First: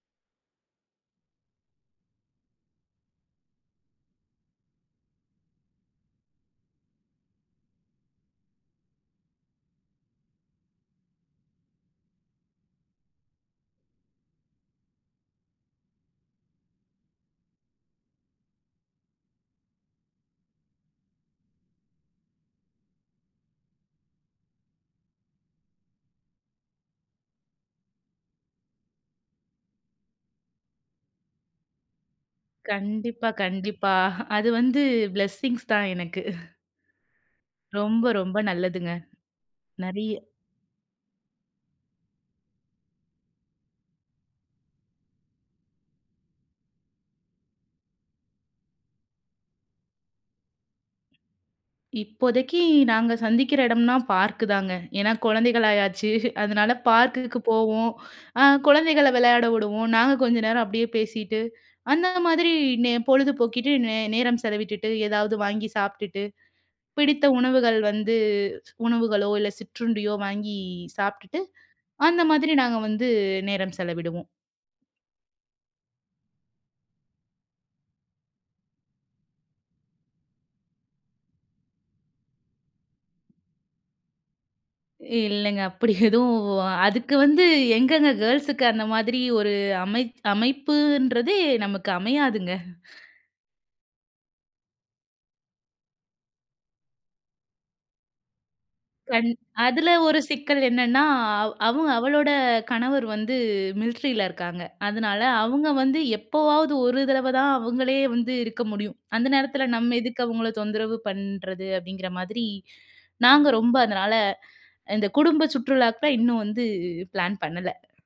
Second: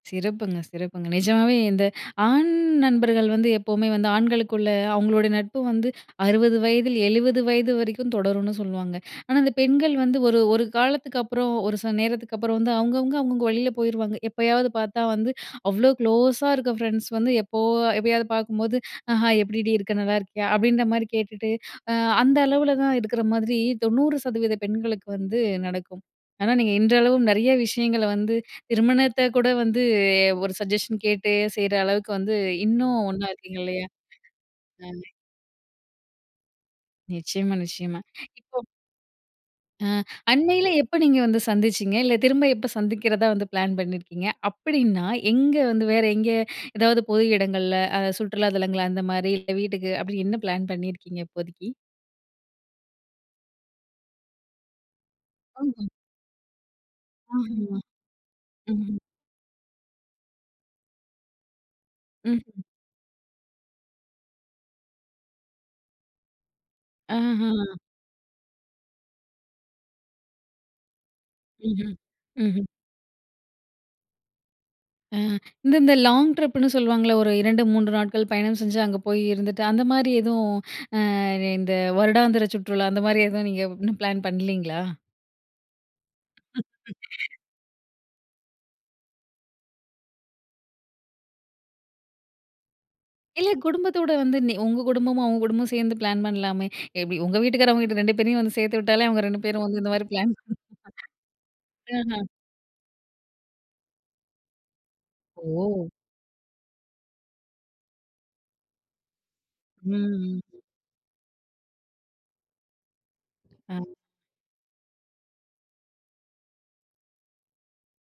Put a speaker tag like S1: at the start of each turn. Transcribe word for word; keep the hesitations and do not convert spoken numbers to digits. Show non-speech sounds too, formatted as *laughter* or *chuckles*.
S1: சிறப்புங்க, சிறப்புங்க. நிஜமாவே இந்த ஆண் நண்பர்கள் வந்து எப்பவுமே வந்து, ஆண்களுக்குள்ள அவுங்களோட நட்பு வந்து அறுவது வயதில் எழுவது வயது வரைக்கும் தொடரும்ன்னு சொல்லுவாங்க. ஆனா, அந்த பெண்கள் வந்து ஒரு ஒரு காலத்துக்கப்புறம், ஒரு சில நேரத்துக்கப்புறம் வந்து அவுங்கவுங்க அவங்கவங்க வழியில போயிருவாங்க. எப்பயாவது பார்த்தா வந்து, அவ்வளோ க்ளோஸா இருக்க ஃபரெண்ட்ஸ் வந்து எப்போ எப்போயாவது பார்க்கும்போது, "அ ஹாய் எப்படிடி இருக்க? நல்லா இருக்கியா?" அப்படீன்ற மாரி கேட்டுட்டு, அ அந்த அளவுல தான் இருக்கிற மாதிரி தொண்ணூறு சதவீத பெண்களுக்கு வந்து நடக்கும். ஆனா, நீங்க இன்றளவும் நெறைய விஷயங்களை வந்து, திருமணத்தை கூட வந்து ஒரு சஜஷன் கேட்டு செய்ற அளவுக்கு வந்து, இன்னும் ஒன்னா
S2: கண்டிப்பா,
S1: இருக்கீங்க இல்லையா?
S2: கண்டிப்பா. *chuckles* அது வந்து
S1: *unintelligible*
S2: பிளெஸ்ஸிங்ஸ் தான் எனக்கு. *chuckles*
S1: நிச்சயமா, நிச்சயமா.
S2: ரொம்ப, ரொம்ப
S1: இப்போ
S2: நல்லதுங்க.
S1: அ.
S2: நெறைய.
S1: அண்மையில எப்ப நீங்க வந்து சந்திச்சீங்க? இல்லை, திரும்ப எப்ப சந்திக்கிறதா வந்து பிளான் பண்ணியிருக்கீங்க? அப்படீன்னா, எங்க வந்து வேற எங்க? எதாவது பொது இடங்கள்ல, அ சுற்றுலா தளங்கள் அந்த மாரி இல்ல வீட்டுக்கு, அப்படி என்ன பிளான் பண்ணியிருக்கீங்க இப்போதைக்கு?
S2: இப்போதைக்கு நாங்க சந்திக்கிற இடம்ன்னா பார்க் தாங்க. ஏன்னா கொழந்தைகள்
S1: *unintelligible*
S2: ஆயாச்சு. *chuckles* அதனால பார்க்குக்கு
S1: *unintelligible*
S2: போவோம். அ
S1: ம்ஹ்ம்.
S2: குழந்தைகள விளையாட விடுவோம். நாங்க கொஞ்ச நேரம் அப்படியே பேசிட்டு, அந்த மாதிரி
S1: ம்ஹ்ம்.
S2: நே பொழுது போக்கிட்டு நே நேரம் செலவிட்டுட்டு, ஏதாவது வாங்கி சாப்பிட்டுட்டு பிடித்த
S1: அஹா.
S2: உணவுகள் வந்து உணவுகளோ, இல்ல சிற்றுண்டியோ வாங்கி சாப்பிட்டுட்டு
S1: ம்ஹ்ம்.
S2: அந்த மாதிரி
S1: ம்ஹ்ம்.
S2: நாங்க வந்து நேரம் செலவிடுவோம்.
S1: அ இந்த இந்த லாங் ட்ரிப்புன்னு சொல்லுவாங்கல்ல. ஒரு இரண்டு, மூன்று நாட்கள் பயணம் செஞ்சு அங்க போய் இருந்துட்டு, அந்த மாரி எதுவும் அ இந்த வருடாந்திர சுற்றுலா அந்த மாரி எதுவும் நீங்க இன்னும் பிளான் பண்ணலீங்களா?
S2: இல்லைங்க. அப்படி எதுவும் அதுக்கு
S1: *laughs*
S2: வந்து எங்கங்க, கேள்ஸுக்கு அந்த மாதிரி ஒரு அமை அமைப்புன்றதே நமக்கு அமையாதுங்க.
S1: இல்ல குடும்பத்தோட வந்து நீ உங்க குடும்பமும், அவங்க குடும்பமும் சேர்ந்து பிளான் பண்ணலாமே. எப்படி உங்கள் வீட்டுக்காரர் அவங்க வீட்டுக்காரர் ரெண்டு பேரையும் வந்து சேர்த்து விட்டாலே, அவங்க
S2: கண்
S1: ரெண்டு பேரும் வந்து இந்த
S2: அதுல
S1: மாரி
S2: ஒரு
S1: பிளான்
S2: சிக்கல் என்னன்னா, அவ் அவங்க
S1: *unintelligible* அஹா.
S2: அவளோட கணவர் வந்து மிலிட்ரில இருக்காங்க. அதனால அவுங்க
S1: ஓ!
S2: வந்து எப்போவாவது ஒரு தடவை தான் அவுங்களே வந்து இருக்க முடியும். அந்த நேரத்தில,
S1: ம்,
S2: "நம்ம எதுக்கு அவுங்கள
S1: ம்.
S2: தொந்தரவு பண்றது?" அப்படீங்கிற மாதிரி. நாங்க ரொம்ப
S1: அ.
S2: அதனால, இந்த குடும்ப சுற்றுலாக்கு இன்னும் வந்து பிளான் பண்ணல.